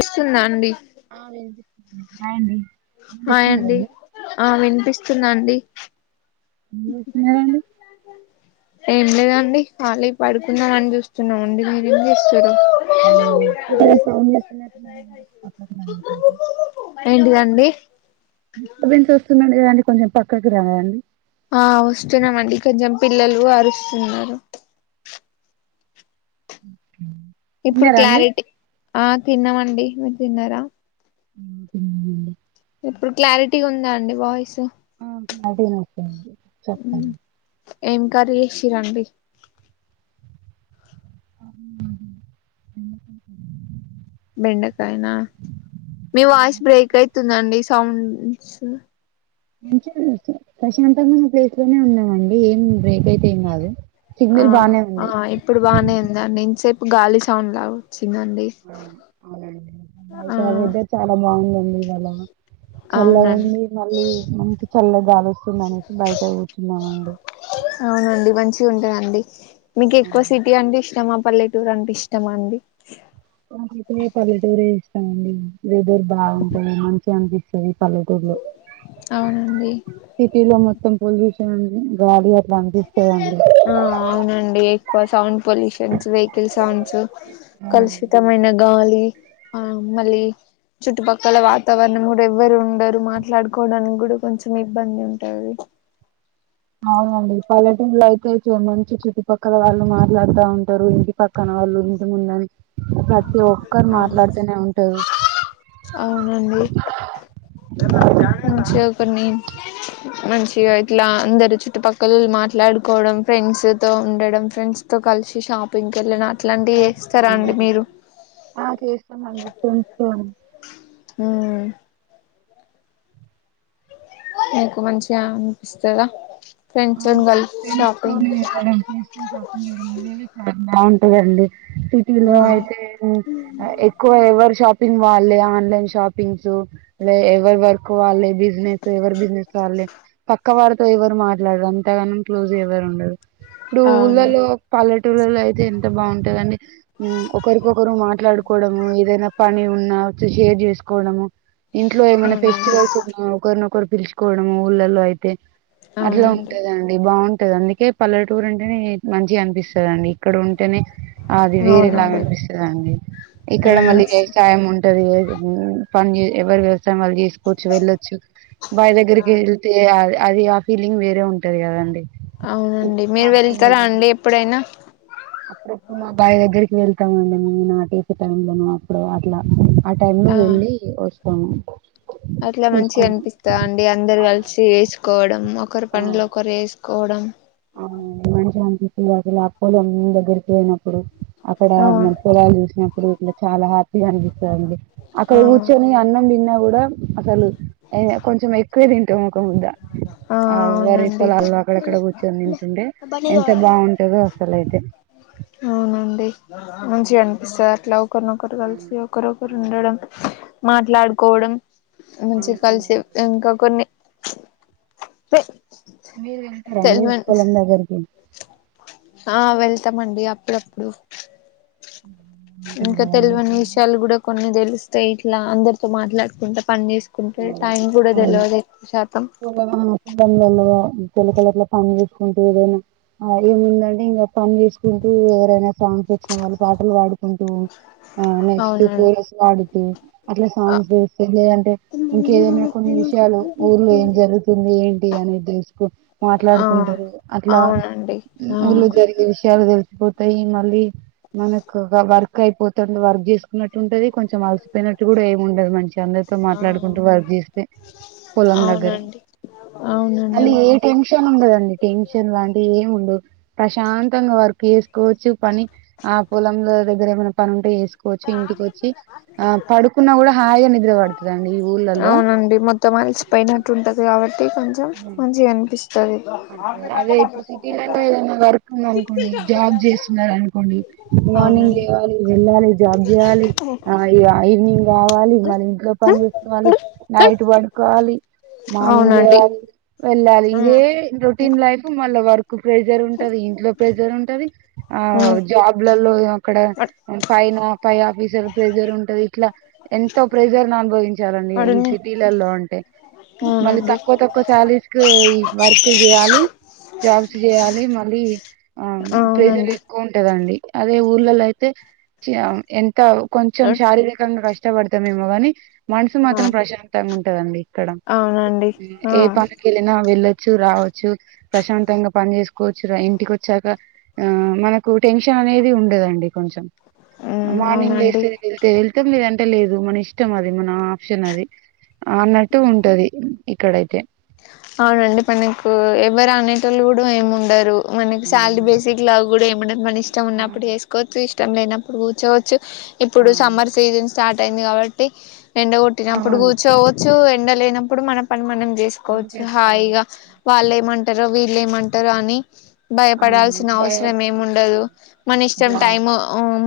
ఇస్తుందా అండి ఆ వినిపిస్తుంది హాయ్ అండి ఏం హాయ్ అండి చేస్తున్నారండి ఆ విని పిస్తున్నాండి చేస్తున్నారండి ఏం లేదండి కళీ పడుకుందాం అని చూస్తున్నామండి మీరేం చేస్తరు ఉ అంతా కలిసి ఏం చేస్తున్నారు ఏంటిదండి డిస్టబెన్స్ వస్తున్నాయి లేదంటే కొంచెం పక్కకు రాండి ఆ వస్తున్నామండి కొంచెం పిల్లలు అరుస్తున్నారు అ ఇప్పుడు క్లారిటీ ఆ తిన్నామండి మీరు తిన్నారా [unintelligible] ఇప్పుడు క్లారిటీ ఉందా అండి వాయిస్ ఆ అదే నచ్చేడి చెప్పండి ఏం కర్రీ చేసిరు అండి ఎన్న బెండకాయనా మీ వాయిస్ బ్రేక్ అయితుందండి సౌండ్స్ మంచిగానే వచ్చి ప్రశాంతంగా చేయ్ కునే ఉన్నామండి ఏం బ్రేక్ అయితే ఏం కాదు ఆ సిగ్నల్ బానే ఆ ఉంది ఇప్పుడు బానే ఉందా నేను చెప్ గాలి సౌండ్లు కావచ్ బయట ఆ వెదర్ చాలా బాగుందండి ఇవాళ చల్లగా అవునండి ఉంది మళ్ళీ మన్ కి చల్ల గాలి వచ్ తినడానికి బయట కూర్చున్నామండి. అవునండి మంచిగా ఉంటదండి మీక్ ఎక్కువ సిటీ అంటే ఇష్టమా పల్లెటూరు అంటే ఇష్టమా అండి నాకైతే పల్లెటూరే ఇష్టమండి వెదర్ బాగుంటుంది మంచిగా అనిపిసు [unintelligible] అవునండి సిటీలో మొ మొత్తం పొల్యూషన్ నండి గాలి అట్లా అనిపిస్తదండి ఆ అవునండి ఎక్కువ సౌండ్ పొల్యూషన్స్, వెహికల్ సౌండ్స్ కలుషితమైన గాలి ఆ మళ్ళీ చుట్టుపక్కల వాతావరణం కూడా ఎవ్వరు ఉండరు. మాట్లాడుకోవడానికి కూడా కొంచెం ఇబ్బంది ఉంటది. అవునండి పల్లెటుర్లో అయితే మంచి చుట్టుపక్కల వాళ్ళు మాట్లాడతా ఉంటారు. ఇంటి పక్కన వాళ్ళు ఇంటి ముందని ప్రతి ఒక్కరు మాట్లాడుతూనే ఉంటారు అవునండి మంచిగా కొన్ని మంచిగా ఇట్లా అందరు చుట్టుపక్కల్ మాట్లాడుకోవడం ఫ్రెండ్స్ తో ఉండడం, ఫ్రెండ్స్ తో కలిసి షాపింగ్కి వెళ్ళిన ఇలాంటివి చేస్తారా అండి మీరు తెస్ కొంచమండి కొంచం హ్మ్మ్ మీకు మంచిగా అనిపిస్తద అవునండి ఫ్రెండ్స్ తోని వెళ్ళడం, ఫ్రెండ్స్ తోని షాపింగ్ చెయ్యడం ఇవేవి చాలా బాగునా లేదండి సిటీలో అవును అయితే ఎక్కువ ఎవ్వర్ షాప్ పింగ్ వాళ్ళే ఆన్లైన్ షాపింగ్సు ఎవర్ వర్క్ వాళ్ళే బిజనేస్ ఎవర్ బిజెనెస్ వాళ్ళే పక్క వాళ్ ఎవరు మాట్ ఇట్ల అంతగానం క్లోజ్ ఎవరు ఉండరు. ఇప్పుడు అవును ఊళ్ళలో పల్లెటూర్లలో అయితే ఎంత బాగుంటదండి మ్మ్ ఒకరికొకరు మాట్లాడుకోవడము ఏదైనా పని ఉన్నా షేర్ చేసుకోవడము ఇంట్లో ఏమన్నా అవునండి ఫెస్టివల్స్ ఉన్నా ఒకరినొకరు పిలుచుకోవడము ఊళ్ళలో అయితే అట్లా అవునండి ఉంటాదండి బాగుంటది అందుకే పల్లెటూరు అంటేనే మంచిగా అనిపిస్తదండి ఇక్కడ ఉ అంటనే అది వేరేలాగా అవునండి అనిపిస్తదండి ఇక్కడ మళ్ళీ మ్మ్ వ్యవసాయం ఉం ఉంటది పని ఎవరి వ్యవసాయం వాళ్ళు చేసు కూర్చ్ వెళ్ళొచ్చు బాయి దగ్గరికి వెళ్తే అది [unintelligible] ఫీలింగ్ వేరే ఉంటది కదండి అవునండి మీరు వెళ్తారా అండి ఎప్పుడైనా అప్పుడప్పుడు మా బావి దగ్గరికి వెళ్తామండి మేము నాటేసే టైం లో అప్పుడు అట్లా ఆ టైమ్ లో వెళ్ళి వస్ పోను అట్ల మంచిగ అనిపిస్తా అండి అందరు కలిసి చేసుకోవడం ఒకరు ఆ! పనులు ఒకరు ఏస్క్ కోడం ఆ మంచిగనిపి [unintelligible] ఉమ్ దగ్గరికి వోయినం ఇప్పుడు అక్కడ మన అవును పొలాలు చూసినప్పుడు ఇంగ చాలా హా అక్కడ ఆ కూర్చోని అన్నం తిన్న గూ [unintelligible] అసలు ఏ కొంచెమె కదన్ [unintelligible] ఒక ముద్దా ఆ వరి పొలాల్లొ అక్కడక్కడ గు ఉన్నింటుండే ఎంత బాగుంటదో అస్సలైతే అవునండి మంచిగ అనిపిస్తది అట్లా ఒకరినొకరు కలిసి ఒకరొకరు ఉండడం మాట్లాడుకోవడం మంచి కలిసి ఇంకా కొన్ని మీరు వెళ్తరా అండి తెల్వని పొలం దగ్గరికి ఆ వెళ్తామండి అప్పుడప్పుడు బాగుంటది ఇంక కదండి తెల్వని విషయాలు గూడ కొన్ని తెలుస్ స్టేట్లా అందరితో మాట్లాడుకుంటా పని చేస్ కుంటే టైమ్ గూడా తెల్వది షా పొలం అమ్ము [unintelligible] ఎళ్ళవా ఇంటెల కలర్ల పన్ చేస్ కుంటూ ఏదైనా ఆ ఏముందండి ఇంగ పని చేసుకుంటూ ఎవరైనా సాంగ్స్ వచ్చిన వాళ్ళు పాటలు పాడుకుంటూ ఆ నెక్స్ట్ అవునండి కోరస్ వాడుతు అట్ల ఆ సాంగ్స్ చేస్తే లేదంటే ఇంక ఏదైనా కొన్ని విషయాలు ఊర్లో ఏమ్ జరుగుతుంది ఏంటి అనేది ఆ మాట్లాడుకుంటరు అట్లా అవునండి ఆ ఊళ్లో జరిగే విషయాలు తెలిసిపో వేయి మళ్ళీ మనకు వర్క్ అయిపోతుంది. వర్క్ చేసుకున్నట్ ఉంటది కొంచెం అలసిపోయినట్టు కూడా ఏమి ఉండదు. మంచి అందరితో ఆ మాట్లాడుకుంటూ వర్క్ చేస్తే పొలం దగ్గర. అవునండి అవునండి మళ్ళీ ఏ టెన్షన్ ఉండదండి. టెన్షన్ లాంటివి ఏమి ఉండదు. ప్రశాంతంగా వర్ చేసుకోవచ్చు పని ఆ పొలంలో దగ్గర ఏమైనా పని ఉంటే తీసుకోచ్చి ఇంటికి వచ్చి ఆ పడుకున్నా కూడా హాయిగా నిద్ర పడుతది అండి. ఈ ఊళ్ళల్లో అవునండి మొత్తం అలిసిపోయినట్టు ఉంటది కాబట్టి కొంచెం మంచిగ అ అదే ఇప్పుడు సిటీలల్లో ఏదైనా వర్క్ ఉంద అనుకోండి. జాబ్ చేస్తున్నారు అనుకోండి. మార్నింగ్ అవునండి లేవాలి, వెళ్ళాలి. జాబ్ జేయాలి మనమై ఐ రావాలి మన ఇంట్లో పని చేసుకోవాలి. నైట్ పడుకోవాలి. మార్నింగ్ అవునండి లేవాలి. వెళ్ళాలి ఉమ్ రొటీన్ లైఫ్ మన్ ల వ్వారు ప్రెజర్ ఉంటది ఇంట్లో ప్రెజర్ ఉంటది ఆ ఉమ్ జాబ్లలో ఇక్కడ పైనో ఆఫీస్ చాలా ప్రెజర్ ఉంటది ఇట్లా ఎంతో ప్రెజర్ అనుభవించాలండి. ఈ పడుని సిటీలల్లో అంటే మళ్ళీ అవునండి తక్కువ తక్కువ శాలరీస్ కి ఈ వర్క్ చేయాలి జాబ్స్ చేయాలి మళ్ళీ ఆ ప్రెజర్ అవునండి ఎక్కువ ఉంటది అండి అదే ఊర్లల్లో అయితే ఎన్ కా కొంచెం అవునండి శారీరకంగా కష్ ఇష్టపడతామేమో కానీ మనసు మాత్రం ప్రశాంతంగా ఉం అండి ఇక్కడ ఆ ఏ పనికి వెళ్ళినా వెళ్ళ చ్చ రావచ్చు ప్రశాంతంగా పని చేసుకోవచ్చు. ఇంటికి వచ్చాక ఆ మనకు టెన్షన్ అనేది ఉండదండి. కొంచం ఉమ్ మార్నింగ్ అవునండి లేసే వెళ్తే వెళ్తాం మీరుం కట్టలేదు మన ఇష్టం అది మన ఆప్షన్ అది అన్నట్టు ఉంటది ఇక్కడైతే అవునండి పెన్నింగ్ ఉ ఎవరు అనేటోళ్ళు కూడా ఏమి ఉండరు మన సాలరీ అవును బెసిక్ల కూడా ముండద్ మనీ ష్టం ఉన్నప్పుడు అవును చేసుకోవచ్చు ఇష్ తం లేనప్పుడు కూర్చోవచ్చు ఇప్పుడు అవును సమ్మర్ సీజన్స్ స్టార్ట్ అయింది కాబట్టి ఎండ కొట్టినప్పుడు అవును కూర్చోవచ్చు ఎ ఎండలేనప్పుడు మన పని మనం తీసుకో మనం చేసుకోవాలి చహాయిగా వాళ్ళే మం టరో విల్లెమంటరో అని అవును భయపడాల్సిన భయ అవసరం ఏమి ఉండదు అవును మన ఇష్టం జాబ్ టైమ్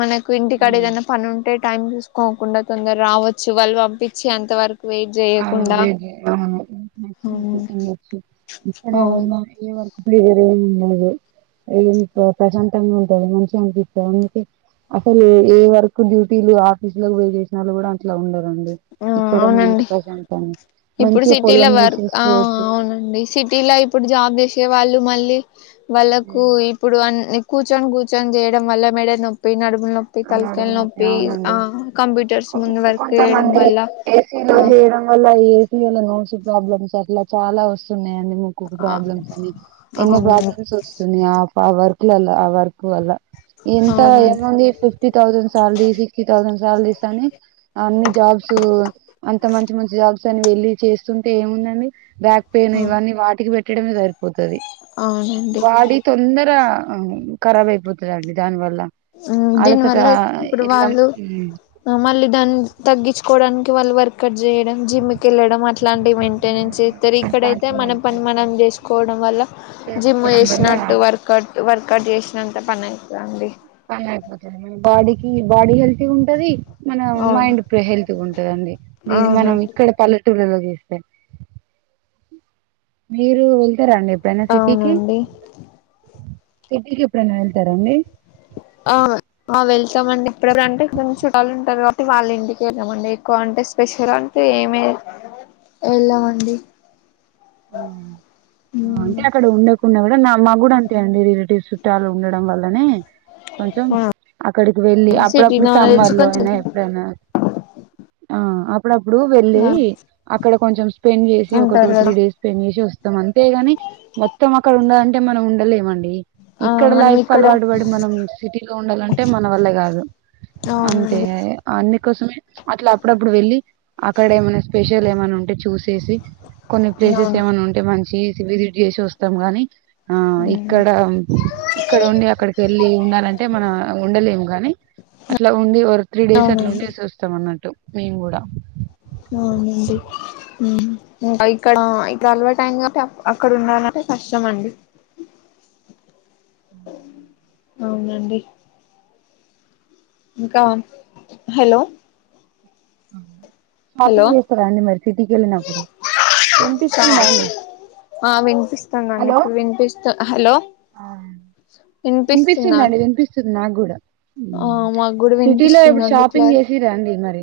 మనకు ఇంటికాడ హ్మ్ ఏదైనా పని ఉంటే టైం చూసుకోకుండా తొందర రావచ్చు వాళ్ళు పంపించి అంత వరకు వెయిట్ అవ్వ్ చేయకుండా అవును [unintelligible] వచ్చి ఇప్పుడ అవును మా వ ప్లేజర్ ఏ ఉండదు ఏం ప్రశాంతంగా ఉంటది మనిషి అనిపిస్తంది అందుకే అసలు ఏ వర్కు డ్యూటీలు ఆఫీస్ లో పోయ చేసిన కూడా అట్లా ఉండరు అండి ఆ ఇక్కడన్నంత అవునండి ఇప్పుడు సిటీల వర్క్ ఆ చేసేసుకోవచ్చు అవునండి సిటీల ఇప్పుడు జాబ్ చేసీ ఇగ వాళ్ళు మళ్ళీ వాళ్ళకు హ్మ్ ఇప్పుడు అన్ని కూర్చొని కూర్చొని చేయడం వల్ల మెడ నొప్పి నడుమ్ నొప్పి అని తలక్యాలు అడుగు నొప్పి ఆ అవునండి కంప్యూటర్స్ ముందు వర్క్ వేయడం ది ఏసీలు ఆన్ చేయడం వల్ల ఇవాల నోస్ ప్రాబ్లమ్స్ అట్లా చాలా వస్తున్నా అండి ముక్కుకు ఆ ప్రాబ్లమ్ వస్తుంది ఎన్నో అవునండి ప్రాబ్లమ్స్ వస్తున్నా ఆ వర్క్లల ఆ వర్కు వల్లా ఎంత అవునండి ఎముంది త్రీ తౌసన్ సాలరీ సిక్స్టీ తౌ నేన్ సాలరీ థాని అన్ని జాబ్స్ అంత మంచి మంచి జాబ్స్ సని వెళ్ళి చేస్తుంటే ఏముందని బ్యాక్ పెయిన్ ఆ ఇవన్నీ వాటికి పెట్ కడిమీసరిపొతది అవునండి వాడి తొందర ఖరాబ్ అయిపోతుందండి దానివల్ల హ్మ్మ్ దీని వల్ల ఇప్పుడు ఇట్లా వాళ్ళు మ్ మళ్ళీ దాన్ని తగ్గి తెచ్చుకోడానికి వాళ్ళు వర్క్ ఇక్కడ చేయడం జిమ్ కి వెళ్ళడం అట్లాంటి మెయింటెనెన్స్ చేస్తారు ఇక్కడైతే అట్లాంటివి మన మేము పని చేస్తాం మనం చేసుకోవడం వల్ల జిమ్ చేసుకోవడం వల్ల చేసినట్టు వర్క అవుట్ వర్కౌట్ చేసినంత పనైతది అండి పనైపోతది బాడీకి బాడీ హెల్త్ ఉంటది మన అవును మైండ్ హెల్త్గా ఉంటదిండి దీని మనం అవునండి ఇక్కడ పల్ టూలలో చూస్తే మీరు రా అండి ఎప్పుడైనా సిటీకి అవునండి సిటీకి ఎప్పుడైనా వెళ్తారంాండి ఆ మా వెళ్తామండి ఇప్పుడప్పుడు అంటే కొ చూటలుటారు కాబట్టి వాళ్ళ ఇంటికి వెళ్ళామండి ఎక్కువ అంటే స్పెషల్ అంటే ఏమే వెళ్ళామండి అంటే అక్కడ ఉండేకుడా కూడా మా కూడా అంటేండి రిలేటివ్స్ చాల ఉన్నా వల్ల కొంచెం అక్కడికి వెళ్ళి సిటీ అప్పుడప్పుడు నాలెడ్జ్ సమ్మర్ లో కొంచెం అయినా ఎప్పుడైనా ఆ అప్పుడప్పుడు వేళి అక్కడ కొంచెం స్పెండ్ చేసి ఒక టూ ఉంటారు త్రీ కదా డేస్ ఏచో మత్తం అంతే గాని మొత్తం అక్కడ ఉండాలంటే మనం ఉండలేమండి ఆ ఇక్కడ మనం లైఫ్ కు ఇక్కడ అలవాటు పడి మనం సిటీలో ఉండాలంటే మన వల్లే కాదు అంతే అవునండి అన్ని కోసమే అట్లా అప్పుడప్పుడు వెళ్ళి అక్కడ ఏమైనా స్పెషల్ ఎం అన్న ఉంటే చూసేసి కొని ఆ ప్లేసెస్ ఏమన్న ఉంటే మంచి విజిట్ చేసి వస్తాం గాని ఆ మ్మ్ ఇక్కడ ఇక్కడ ఉండి అక్కడికి వెళ్ళి ఉండాలంటే మనం ఉండలేము కానీ అట్లా ఉండి ఒక త్రీ డేస్ అట్లా ఉండి అవునండి వసి వస్తాం అన్నట్టు మేం కూడా అవునండి ఇక్కడ ఇక్కడ అలవా టైం కా అక్కడ ఉండాలంటే కష్టమ అండి అవునండి ఇంకా హలో ఆ [inaudible] హలో షాపింగ్ చేస్తారా అండి మరి సిటీకి వెళ్ళినప్పుడు వినిపిస్తుందా అండి ఆ వినిపిస్తుందండి హలో ఇప్పుడు వినిపిస్తు హలో వినిపిస్తుందా వినిపిస్తుందండి వినిపిస్తు నాగూడ ఆ మాకు కూడా సిటీ లో ఇప్పుడు వినిపిస్తుందండి షాపింగ్ క్లారి చేసిరా అండి మరి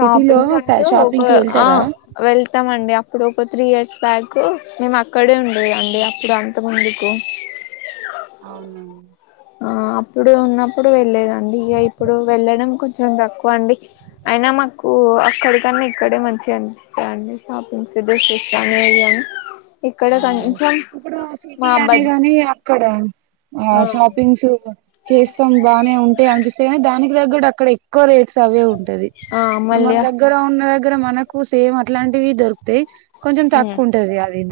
సిటీలో అంటూ ఒక షాపింగ్ కి ఆ వెళ్తారా వెళ్తామండి అప్పుడు త్రీ ఇయర్స్ బ్యాక్ మేం అక్కడే ఉ అడి అప్పుడు అ [inaudible] మత్త ముంందుకు [inaudible] అవునండి ఆ అప్పుడు ఉన్నప్పుడు వెళ్ళలేదండి ఇక ఇప్పుడు వెళ్ళడం కొంచెం తక్కువ అండి అయినా మాకు అక్కడికన్నా ఇక్కడే మంచిగా అనిపిస్తందిండి షాపింగ్స్డస్ ఇస్తనేవి అని ఇప్పుడు సిటీ అనే బజ్ గానే అక్కడ ఆ షాపింగ్స్ చేస్తాం బానే ఉంటేయి అనిపిస్తే కానీ దానికి తగ్గట్ అక్కడ ఎక్కువ రేట్స్ అవే ఉంటాయి ది ఆ ఇప్పుడు మన మళ్ళీ దగ్గర ఉన్న దగ్గ దగ్గర మనకు సేమ్ అట్లాంటివి దొరుకుతాయ్ కొంచెం తక్కువ ఉంటది ఇగ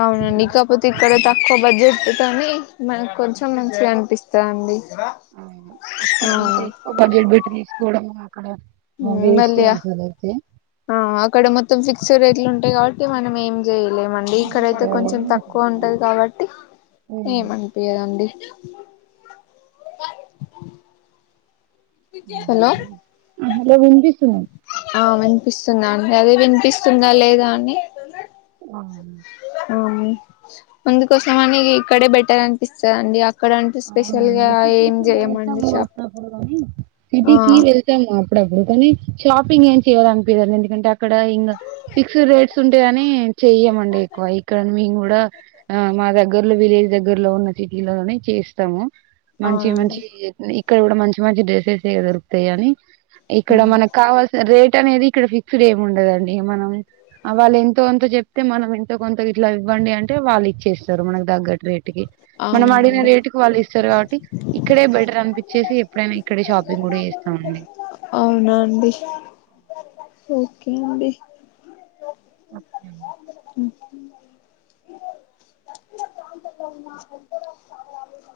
అవును నికపోతె ఇక్కడ తక్కువ బడ్జెట్ కానీ మనకు కొంచెం మంచిగా అనిపిస్తాది అండి ఉ అక్కడ అంతే ఎక్కువ బడ్జెట్ పెట్టి తీ కూడముగా ఉ మల్లియ ఆ అక్కడ మొత్తం ఫిక్స్డ్ రేట్లు ఉన్ ఉంటాయి కాబట్టి మనం ఏం చేయలేమండి ఏం ఇక్కడైతే అడగలేదు. కొంచెం తక్కువ ఉంటది కాబట్టి ఏమనిపియదండి. హలో ఆ హలో వినిపిస్తుంది ఆ వినిపిస్తుందా అండి అదే వినిపిస్తుందా లేదా అని ఆ ఆ కానీ అందుకోసమని ఇక్కడే బెట్టర్ అనిపిస్తదండి. అక్కడంటే స్పెషల్ గా అవునండి ఏం సిటీకి చేయమండి షాప్ ఆ సిటికి వెళ్తాం ఆ అప్పుడప్పుడు కానీ షాపింగ్ ఏం చేయాలి అనిపియ్యదండి ఎందుకంటే అక్కడ ఇంగా ఫిక్స్డ్ రేట్స్ ఉంటాయని చెయ్యమండి ఎక్కువ ఇక్కడ మేము కూడా ఆ మా దగ్గర్లో వెహికిల్ దగ్గర్లో ఉన్న సిటీలోనే చేస్త తము మంచి అవునండి మంచివి చేస్తది. ఇక్కడ కూడా మంచి మంచి డ్రెస్సెసే దొరుకుతాయి అని ఇక్కడ మనకు కావాల్సి రేట్ ట అనేది ఇక్కడ ఫిక్స్డ్ ఏమి ఉండదండి. మనం వాళ్ళు ఎంతో కొంత చెప్తే మనం ఎంతో కొంత ఇట్లా ఇవ్వండి అంటే వాళ్ళు ఇచ్చేస్తా తరు మనకు తగ్గట్టు రేట్కి మనం అడిగిన అవునండి రేట్ వాళ్ళు ఇస్తారు కాబట్టి ఇక్కడే బెటర్ అనిపించేసి ఎప్పుడైనా ఇక్కడే షాపింగ్ కూడా చేస్తామండి. అవునండి ఓకే అండి ఓకే అండి ఉహు [unintelligible]